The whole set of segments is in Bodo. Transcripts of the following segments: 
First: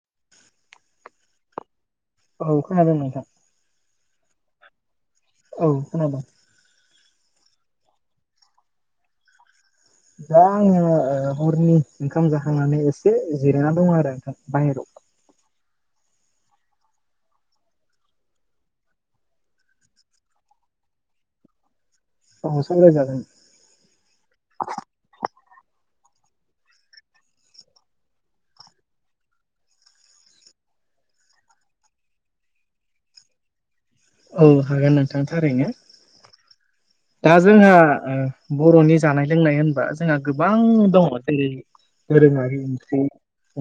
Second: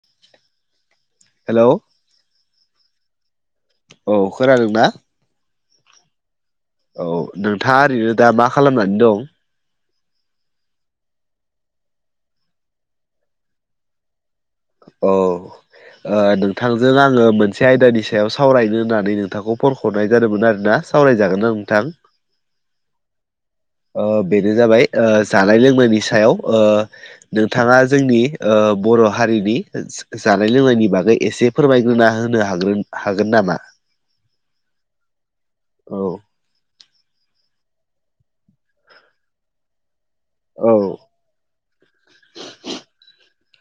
[inaudible] हेलौ औ खोनादों नोंथां औ खोनादोंना औ खोनादों औ नोंथाङा ओरैनो दा मा खालामनानै दं दा आङो हरनि ओंखाम जाखांनानै एसे जिरायना दं आरो ओथां बाहेरायाव औ नोंथांजों आङो मोनसे आयदानि सायाव सावरायनो होननानै नोंथांखौ फन हरनाय जादोंमोन आर ना सावरायजागोन आं नोंथां औ सावराय जागोन बेनो जाबाय जानाय लोंनायनि सायाव ओ नोंथाङा जोंनि बर' हारिनि जानाय लोंनायनि बागै एसे फोरमायग्रोना होनो ह्रोन हागोन नामा औ हागोन नोंथां थारैनो औ दा जोंहा बर'नि जानाय लोंनाय होनबा जोंहा गोबां औ दङ जेरै दोरोङारि ओंख्रि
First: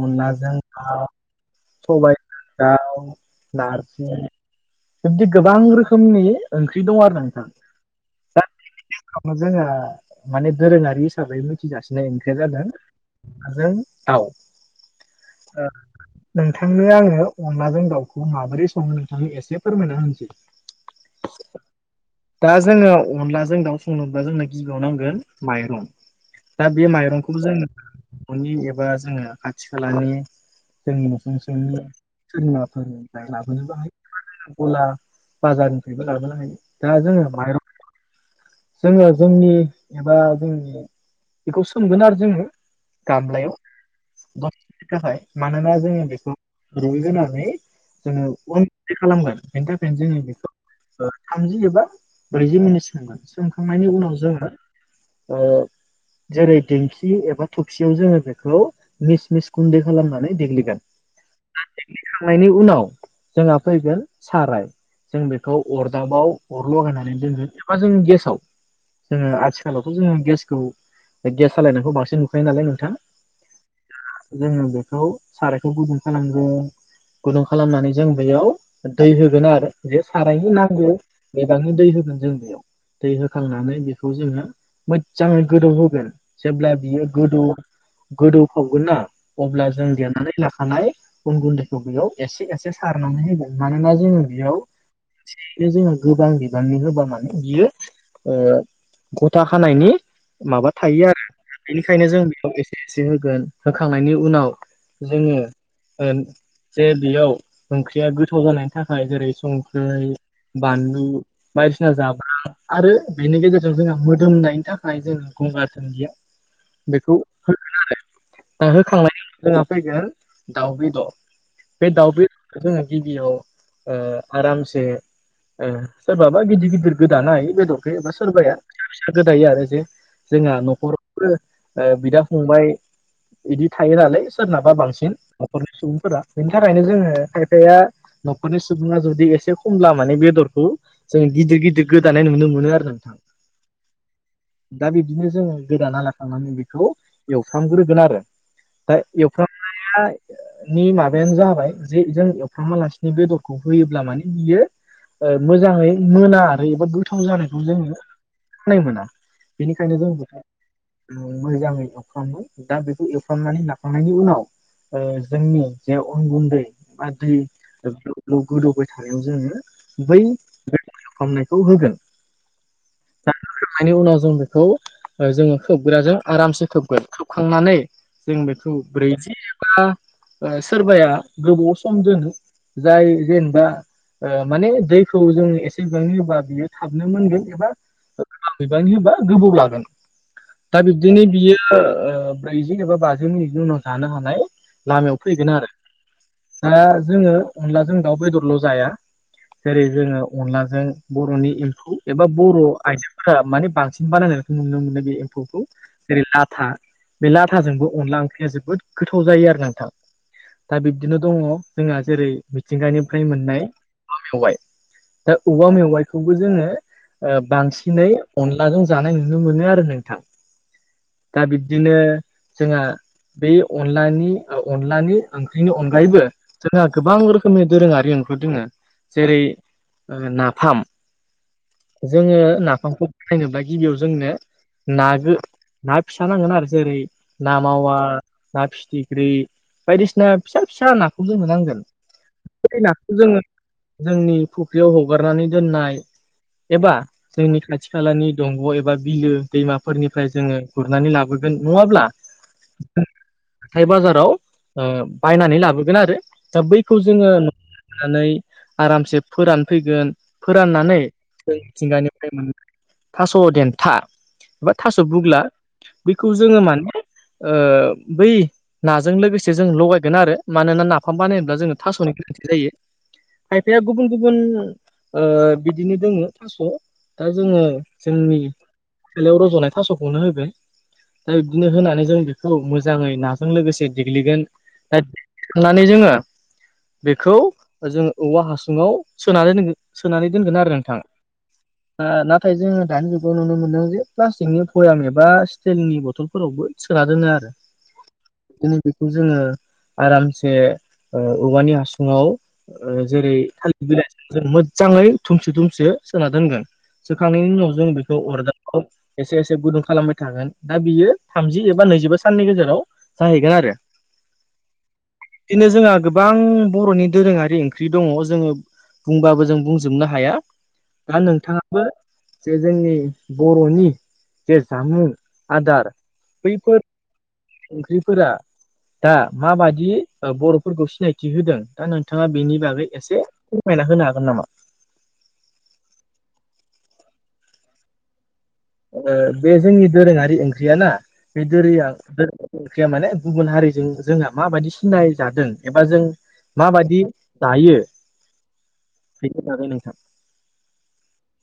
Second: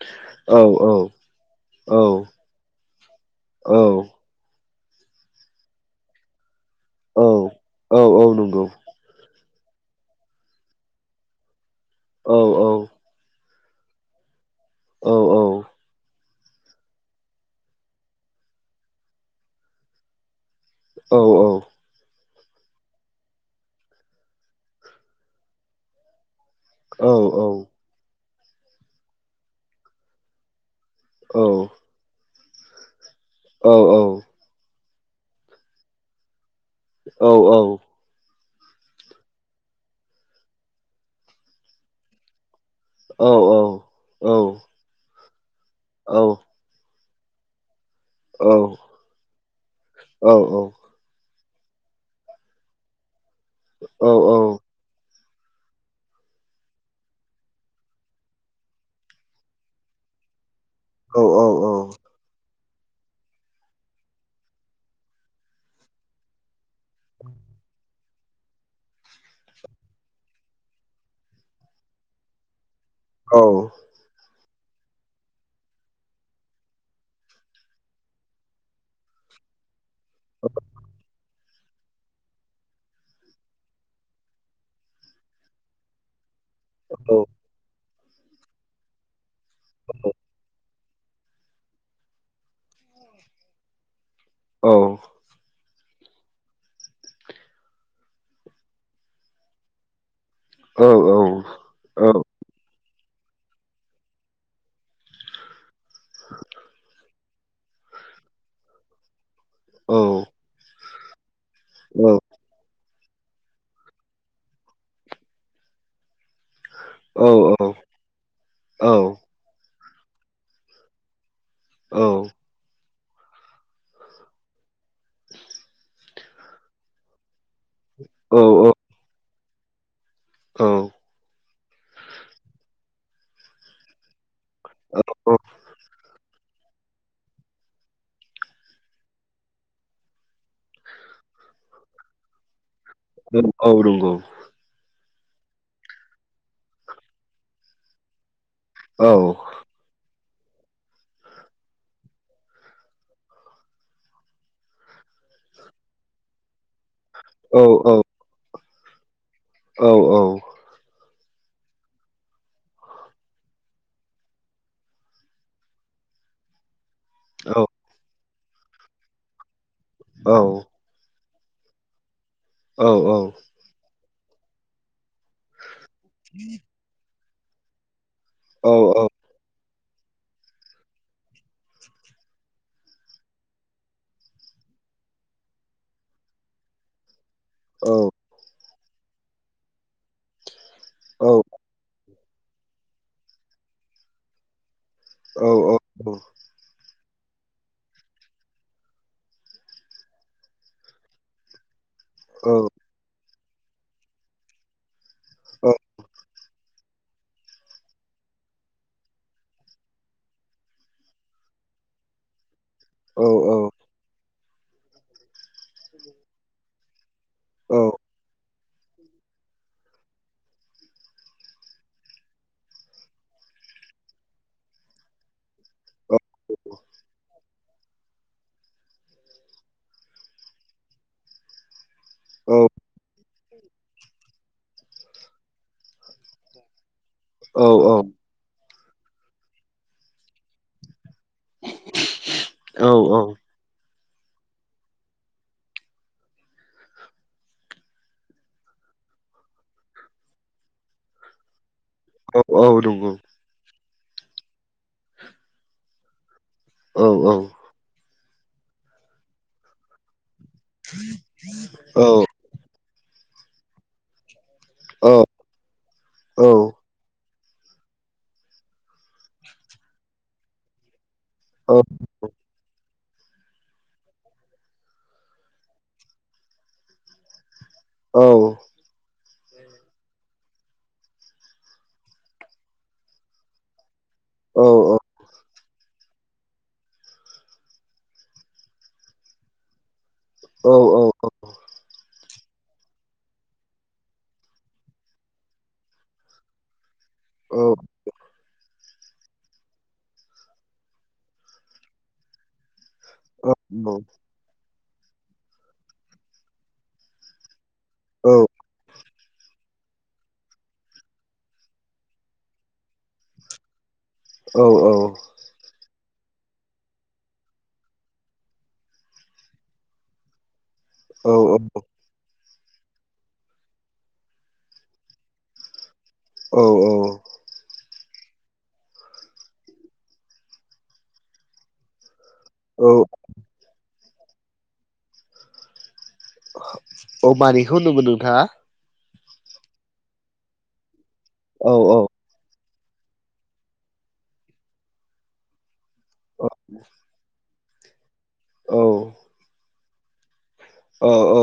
अनलाजों औ औ हा औ सबायाइ दा औ नारसि बिबदि गोबां रोखोमनि ओंख्रि दं आरो औ ना नोंथां औ औ नंगौ जोङो माने दोरोङारि हिसाबै मिथिजासिनो ओंख्रिया औ जादों औ आरो‌ दाउ औ औ [unintelligible] नोंथांनो आङो अनलाजों दाउखौ माबोरै सङो नोंथांनो एसे फोरमायना होनसै औ औ दा जोङो अनलाजों दाउ संनोब्ला जोंनो गिबियाव नांगोन माइरं दा बे औ माइरंखौबो औ जोङो न'नि एबा जोङो खाथि खालानि जों औ न'सुं सेनि सोरनिबाफोरनिफ्राय लाबोनोबो औ हायो अला बाजारनिफ्रायबो लाबोनो हायो दा जोङो औ औ माइरं जोङो जोंनि एबा जोंनि बेखौ सोमगोन आरो जोङो गामलायाव दसे समनि थाखाय मानोना जोङो बेखौ रुइग्रोनानै जोङो अन गुनदै खालामगोन बेनि थाखायनो जोङो बेखौ थामजि एबा ब्रैजि मिनिट सोंगोन सोमखांनायनि उनाव जोङो जेरै दिंखि एबा थबसियाव जोङो बेखौ मिस मिस गुन्दै खालामनानै देग्लिगोन देग्लि खांनायनि उनाव जोंहा फैगोन साराय जों बेखौ अरदाबाव अर लगायनानै दोनो एबा जोंङो गेस जोङो आथिखालावथ' जोङो गेसखौ गेस सालायनायखौ बांसिन नुखायो नालाय नोंथां औ जोङो बेखौ सारायखौ गुदुं खालामगोन गुदुं खालामनानै जों बेयाव दै होगोन आरो। जे सारायनो नांगौ बिबाङैनो दै होगोन जों बेयाव। दै होखांनानै बेखौ जोङो मोजाङै गोदौ होगोन जेब्ला बियो गोदौ गोदौ खावगोन ना अब्ला जों देनानै लाखानाय अन गुन्दैखौ बेयाव एसे एसे सारनानै होगोन मानोना जोङो बेयाव औ बे जोंहा गोबां बिबाननि होबा माने बियो गथा खानायनि माबा थायो आरो बेनिखायनो जों बेखौ एसे से होगोन होखांनायनि उनाव जोङो जे बेयाव ओंख्रिया गोथाव जानायनि थाखाय जेरै संख्रि बानलु बायदिसिना जाब्रां आरो बेनि गेजेरजों जोंहा मोदोमनायनि थाखाय जों गंगार दुनदिया बेखौ औ होगोन आरो होखांनायनि उनाव जोंहा फैगोन दाउ बेदर बे औ दाउदखौ जोङो गिबियाव आरामसे सोरबाबा गिदिर गिदिर गोदानो हायो बेदरखै एबा सोरबाया गोदायो आरो जे जोंहा न'खराव बिदा फंबाय बिदि थायो नालाय सोरनाबा बांसिन न'खरनि सुबुंफोरा बेनि थाखायनो जोङो खायफाया न'खरनि सुबुङा जुदि एसे खमब्ला माने बेदरखौ जों गिदिर गिदिर गोदानाय नुनो मोनो आरो नोंथां औ औ नंगौ दा बिदिनो जोङो गोदानाा थांनानै बेखौ एवफ्रामग्रोगोन आरो। दा एवफ्रामनाया नि माबायानो जाबाय जे जों एफाम आलासिनि बेदरखौ होयोब्ला माने बियो। मोजाङै मोना आरो एबा गोथाव जानायखौ जोङो खाय मोना बेनिखायनो जोंबोथ' मोजाङै एवफ्रामो दा बेखौ एवफ्रामनानै लाखांनायनि उनाव जोंनि जे उन गुन्दै दै गोदौबाय थानायाव जोङो बै खालामनायखौ होगोन औ औ। खोबनायनि उनाव जों बेखौ जोङो खोबग्राजों आरामसे खोबगोन खोबखांनानै जों बेखौ ब्रैजि एबा सोरबाया गोबाव सम दोनो जाय जेनेबा माने दैखौ जों एसे बिबांनि होबा बियो हाबनो मोनगोन एबा औ बिबां होबा गोबाव लागोन दा बिब्दिनो बियो ब्रैजि एबा बाजि मिनिटनि उनाव जानो हानाय लामायाव फैगोन आरो दा जोङो अनलाजों दाउ बेदरल' जाया जेरै जोङो अनलाजों बर'नि एम्फौ एबा बर' आइजोफोरा माने बांसिन बानायनायखौ नुनो मोनो बे एम्फौखौ जेरै लाथा बे लाथाजोंबो अनला ओंख्रिया जोबोद गोथाव जायो आरो नोंथां। दा बिब्दिनो दङ जोंहा जेरै मिथिंगानिफ्राय मोननाय औवा मेवाइ दा औवा मेवाइखौबो जोङो बांसिनै अनलाजों जानाय नुनो मोनो आरो नोंथां दा बिब्दिनो जोंहा बै अनलानि अनलानि ओंख्रिनि अनगायैबो जोंहा गोबां रोखोम रोखोमनि दोरोङारि ओंख्रिफोर दोङो जेरै नाफाम जोङो नाफामखौ जेनेबा गिबियाव जोंनो ना गो ना फिसा नांगोन आरो जेरै ना मावा ना फिथिख्रि बायदिसिना फिसा फिसा नाखौ खौ जोंनो नांगोन औ औ नाखौ औ जोङो जोंनि फुख्रियाव हगारनानै दोननाय एबा जोंनि खाथि खालानि दंग' एबा बिलो दैमाफोरनिफ्राय जोङो गुरनानै लाबोगोन नङाब्ला औ औ नंगौ हाथाय बाजाराव बायनानै लाबोगोन आरो दा बैखौ औ औ जोङो आरामसे फोरानफैगोन फोराननानै मिथिंगानि थास' देन्था एबा थास' औ बुग्ला बेखौ जोङो माने बै नाजों लोगोसे जों लगायगोन आरो मानोना नाफाम बानाय दा जों थास'नि गोनांथि जायो खायफाया गुबुन गुबुन बिदिनो दोङो थास' दा जोङो जोंनि बेलायाव रज'नाय थास'खौनो होगोन दा बिदिनो होनानै जों बेखौ मोजाङै नाजों लोगोसे देग्लिगोन औ औ होननानै जोङो बेखौ जोङो औवा हासुङाव सोनानै दोन सोनानै दोनगोन आरो नोंथाङा नाथाय जोङो दानि जुगाव नुनो मोनदों जे प्लास्टिकनि भयाम एबा स्टिलनि बथलफोरावबो सोना दोनो आरो बिदिनो बेखौ जोङो आरामसे औवानि हासुङाव ओ जेरै थालिर बिलाइजों जों मोजाङै थुमसो थुमसो सोना दोनगोन सोखांनायनि उनाव जों बेखौ अरदाबाव एसे एसे गुदुं खालामबाय थागोन दा बियो थामजि एबा नैजिबा साननि गेजेराव जाहैगोन आरो औ औ बिदिनो जोंहा गोबां बर'नि दोरोङारि ओंख्रि दङ जोङो बुंबाबो जों बुं जोबनो हाया दा नोंथाङाबो जे जोंनि बर'नि जे जामुं आदार बैफोर ओंख्रिफोरा दा माबादि बर'फोरखौ सिनायथि होदों दा नोंथाङा बेनि बागै औ एसे फोरमायना होनो हागोन नामा अ मानिखौ होनदोंमोन नोंथाङा बे जोंनि दोरोङारि ओंख्रियाना बे औ दोरिया औ ओंख्रिया माने गुबुन हारिजों जोंहा माबायदि सिनाय जादों एबा जों माबायदि जायो औ औ फैनो थाखाय नों औ औ ओ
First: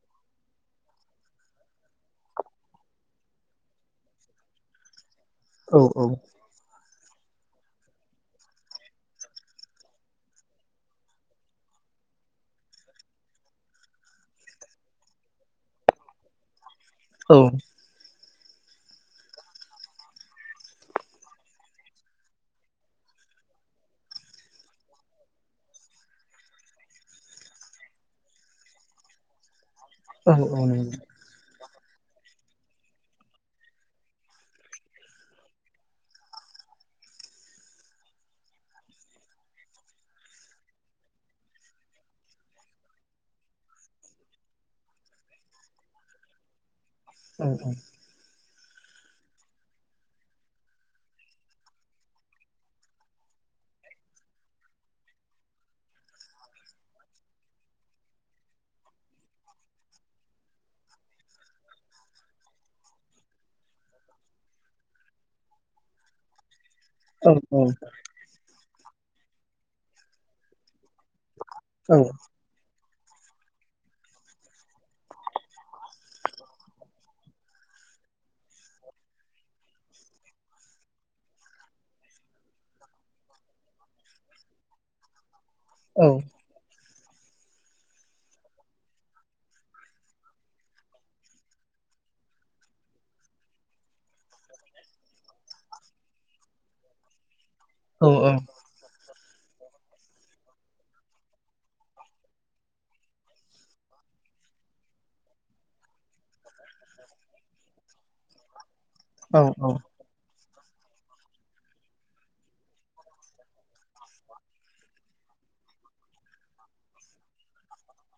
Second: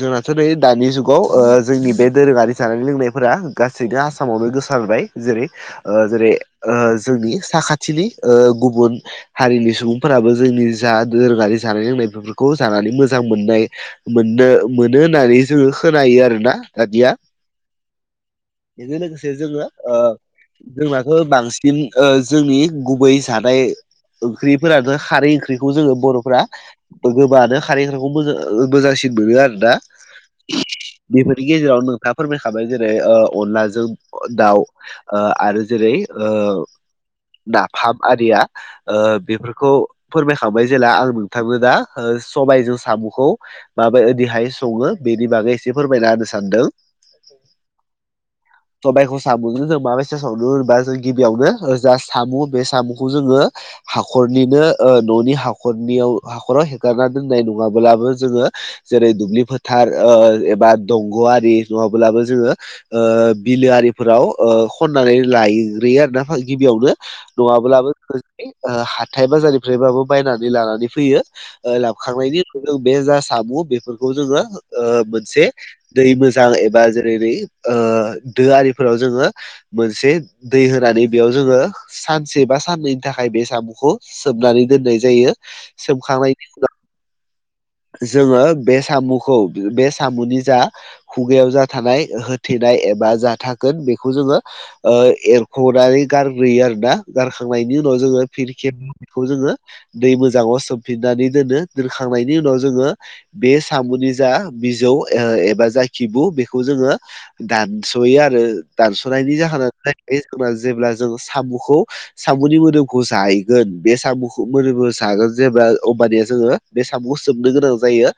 जोंनाथ' नै दानि जुगाव ओ जोंनि बे दोरोङारि जानाय लोंनायफोरा गासैबो आसामावनो गोसारबाय जेरै औ ओ औ जेरै ओ जोंनि साखाथिनि ओ गुबुन हारिनि सुबुंफोराबो जोंनि जा दोरोङारि जानाय लोंनाय बेफोरखौ जानानै मोजां मोजां मोननाय मोननो मोनो होननानै जोङो खोनायो आरो ना दानिया औ बेजों लोगोसे जोङो ओ जोंनाथ' बांसिन ओ जोंनि गुबै जानाय ओंख्रिफोरानो खारै ओंख्रिखौ जोङो बर'फोरा्रा गोबाङानो खारेंग्राखौोजां मोजांसिन मोनो आरोना। औ औ नंगौ बेफोरनि गेजेराव नोंथाङा फोरमायखाबाय जेरै ओ अनलाजों दाउ। ओ आरो जेरै नाफाम आरिया ओ बेफोरखौ फोरमायखांबाय जेला आं नोंथांनो दा सबायजों साम'खौ माबाय ओरैहाय सङो बेनि बागै एसे फोरमायना होनो सानदों। [inaudible] सबायाइखौ साम'जों जों मा मसेज हावनो होनबा जों गिबियावनो ओजा साम' बे साम'खौ जोङो हाखरनिनो ओ न'नि हाखरनियाव हाखराव हेगारनानै दोननाय नङाब्लाबो जोङो जेरै दुब्लि फोथार ओ एबा दंग'आि नङाब्लाबो जोङो ओ बिलो आरिफोराव खन्नानै लायग्रोयो आर ना गिबियावनो नङाब्लाबो हाथथाय बाजारनिफ्रायबाबो बायनानै लानानै फैयो औ खांनायनि उनाव जों बे जा सामु बेफोरखौ जोङो ओ मोनसे दै मोजां एबा जेरै न दो आरिफोराव जोङो मोनसे दै होनानै बेयाव जोङो सानसे बा साननैनि थाखाय बे साम'खौ सोमनानै दोननाय जायो सोमखांनायनि उनाव जोङो बे साम'खौ बे साम'नि जा खुगायाव जा थानाय होथेनाय एबा जााथागोन बेखौ जोङो ओ एरख'नानै गारग्रोयो आरोोना गारखांनायनि उनाव औ जोङो फि ब बेखौ जोङो दै मोजाङाव सोमफिननानै दोनो दोनखांनायनि उनाव जोङो बे साम'नि जा बिजौ एबा जा खिबु बेखौ जोङो दानस'यो आरो दानस'नायनि औ जाहोनानो जाहैबाय जोंना जेब्ला जों साम'खौ साम'नि मोदोमखौ जाहैगोन बे साम'खौ मोदोमखौ जागोन जेब्ला अबानिया जोङो बे साम'खौ सोबनो गोनां जायो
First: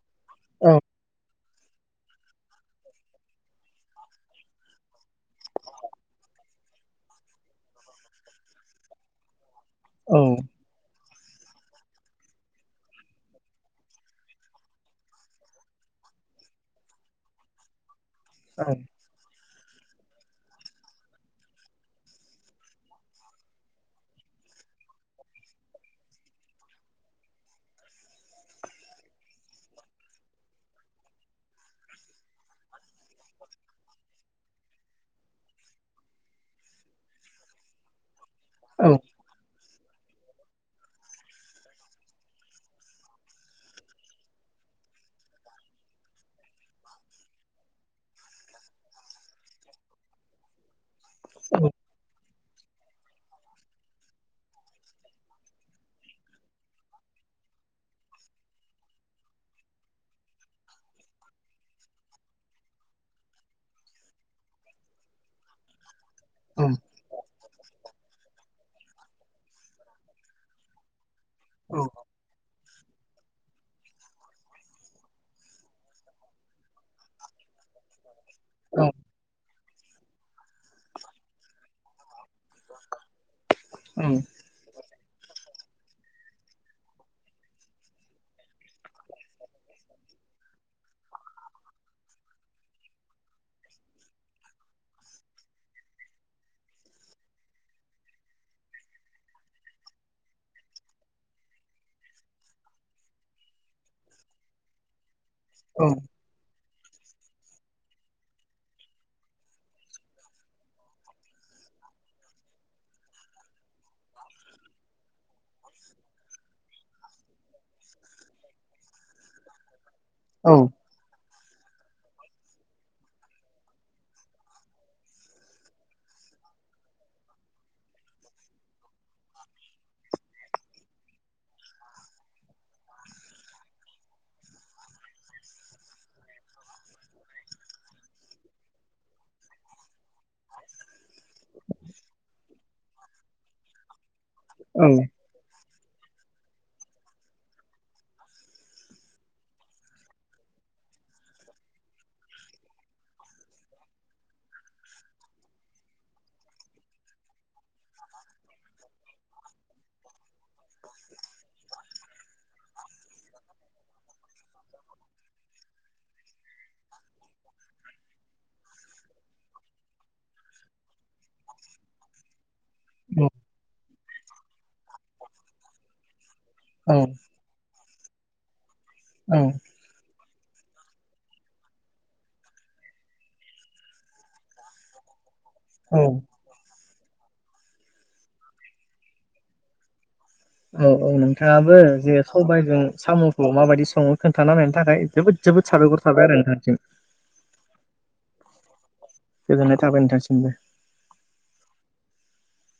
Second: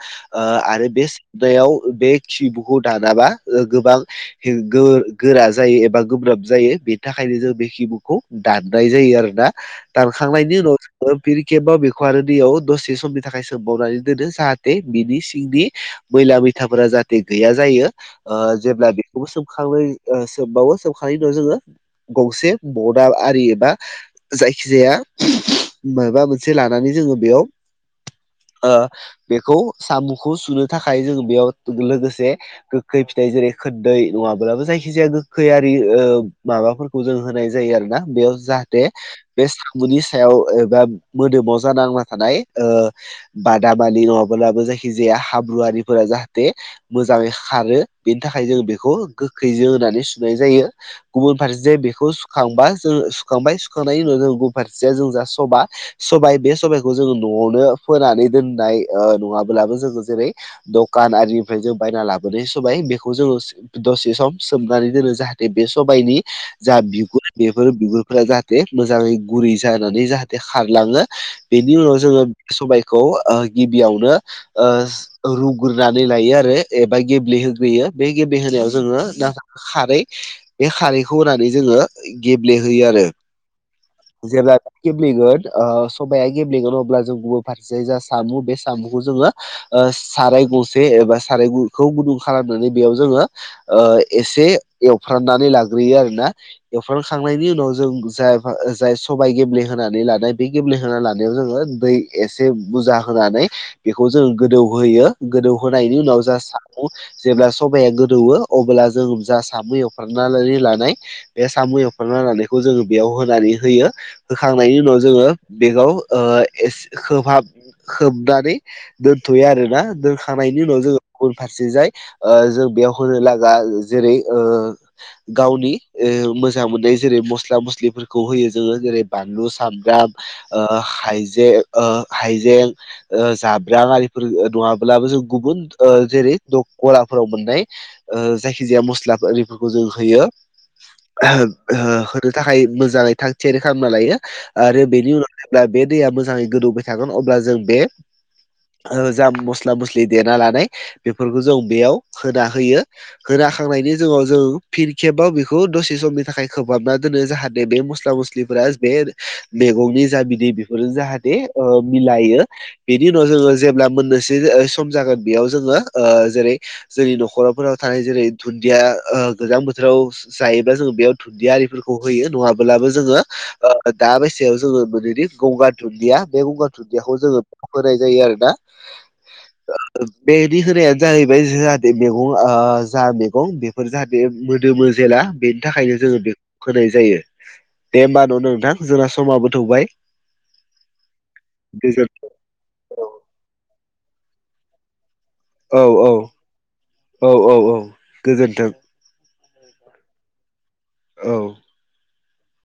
ओ औ आरो बे याव बे खिबुखौ दानाबा ओ गोबां गोरा जायो एबा गोब्राब जायो बेनि थाखायनो जों बे खिबुखौ दाननाय जायो आरो ना। औ दानखांनायनि उनाव जोङो प केम्ाव बेखौ आरो दैयाव दसे समनि थाखाय सोमबावनानै दोनो जाहाथे बिनि सिंनि मैला मैथाफोरा जाहाथे गैया जायो। ओ जेब्ला बेखौबो सोमखां सोमबावो सोमखांनायनि उनाव जोङो गंसे बदाब आरि एबा जायखिजाया माबा मोनसे लानानै जोङो बेयाव ओ बेखौ साम'खौ सुनो थाखाय जोंङ बेयाव लोगोसे गोखै फिथाइ जेरै खोरदै नङाब्लाबो जायखि जाया गोखैयारि माबा खौ जों होनाय जायो आरोोना बेयाव जा जे औ बे सामुनि सायाव एबा मोदोमाव जानांना थानाय ओ बादाामानि नङाब्लाबो जायखिजाया हाब्रुवारिफोरा जाहाथे मोजाङै खारो बेनि थाखाय जों बेखौ गोखैजों होननानै सुनाय जायो। गुबुन फारसे बेखौ सुखांबा जों सुखांबाय सुखांनायनि उनाव जों गुबुन फारसेया जों जा सबा सबाय बे सबायखौ जोङो न'आवनो फोनानै दोननाय नङाब्लाबो जोङो जेरै दखान आरिनिफ्राय जों बायना लाबोनाय साय बेखौ जोङो दसे सम सोमनानै दोनो जाहाथे बे सबाइनि जा बिगुर बेफोर बिगुरफोरा जाहाथे मोजाङै गुरै जानानै जाहाथे खारलाङो औ बेनि उनाव जोङो सबाइखौ गिबियावनो रुग्रोनानै लायो आरो एबा गेब्लेहोग्रोयो। बे गेबि होनायाव जोङो ना खारै बे खारैखौ होनानै जोङो गेब्लेहोयो आरो। औ। जेब्ला गेब्लेगोन समाया गेब्लेगोन अब्ला जों फारसेै जा साम' बे साम'खौ जोङो साराय गंसे एबा सारायखौ गुदुं खालामनानै बेयाव जोङो एसे एवफ्रामनानै लाग्रोयो आरो ना। एवफखांनायनि उनाव जों जाय जाय सबायाइ गेब्ले होनानै लानाय बे गेब्लेहोना लानायाव जोङो दै एसे बुरजा होनानै बेखौ जोंङ गोदौहोयो औ गोदौहोनायनि उनाव जा जेब्ला सबाया गोदौ अब्ला जों जा सा मैयावफ्रनानैनानै लानाय। बे साम' एवफ लानायखौ जोङो बेयाव होनानै होयो। होखांनायनि उनाव जोङो बेगाव हाब होबनानै दोनथ'यो आरोना दोनखांनायनि उनाव जोङो। गुबुन फारसे जाय जों बेयाव होनो लागा जेरै गावनि मोजां मोननाय जेरै मस्ला मस्लिफोरखौ होयो जोङो जेरै बानलु सामब्राम आ हाइजे हाइजें जाब्रांफोर नङाब्लाबो जों गुबुन जेरै दखलाफोराव मोननाय। जायखि जाया मस्ला आरिफोरखौ जों होयो। होनो थाखाय मोजाङै थाग थियारि खालामना लायो। आरो बेनि उनाव जेब्ला बे दैया मोजाङै गोदौबाय थागोन अब्ला जों बे जाम मस्ला मस्लि देना लानाय बेफोरखौ जों बेयाव होना होयो। होनाखांनायनि जउनाव जों फिन खेबाव बेखौ दसे समनि थाखाय खोबहाबना दोनो जाहाथे बे मस्ला मस्लि बे मैगंनि जामिनि बेफोरजों जाहाथे मिलायो। बेनि उनाव जोङो जेब्ला मोनननोसै सम जागोन बेयाव जोङो जेरै जोंनि न'खराफोराव थानाय जेरै दुन्दिया गोजां बोथोराव जायोब्लाा जो बेयाव दुन्दि आरिफोरखौ होयो नङाब्लाबो जोङो दा बैसायाव जोङो। गंगार दुन्दिया बे गंगार दुदियाखौ जोङो होनाय जायो आरो ना औ। [inaudible] बेनि होनायानो जाहैबाय जाहाथे मैगं जा मैगं बेफोर जाहाथे मोदोमो जेला बे औ थाखायनो जोङो बे होनाय जायो दे होमबा न'नो नोंथां जोंना समा बथौबाय औ औ नोंथाङाबो गोजोन जे सबायजों साम'खौ माबायदि सङो खोन्थाना नायनि थाखाय जोबोद जोबोद औ साबायखर औ साबाय आरो नोंथांसिम औ औ औ गोजोन्थों। गोजोननाय थाबाय नोंथासिमबो औ।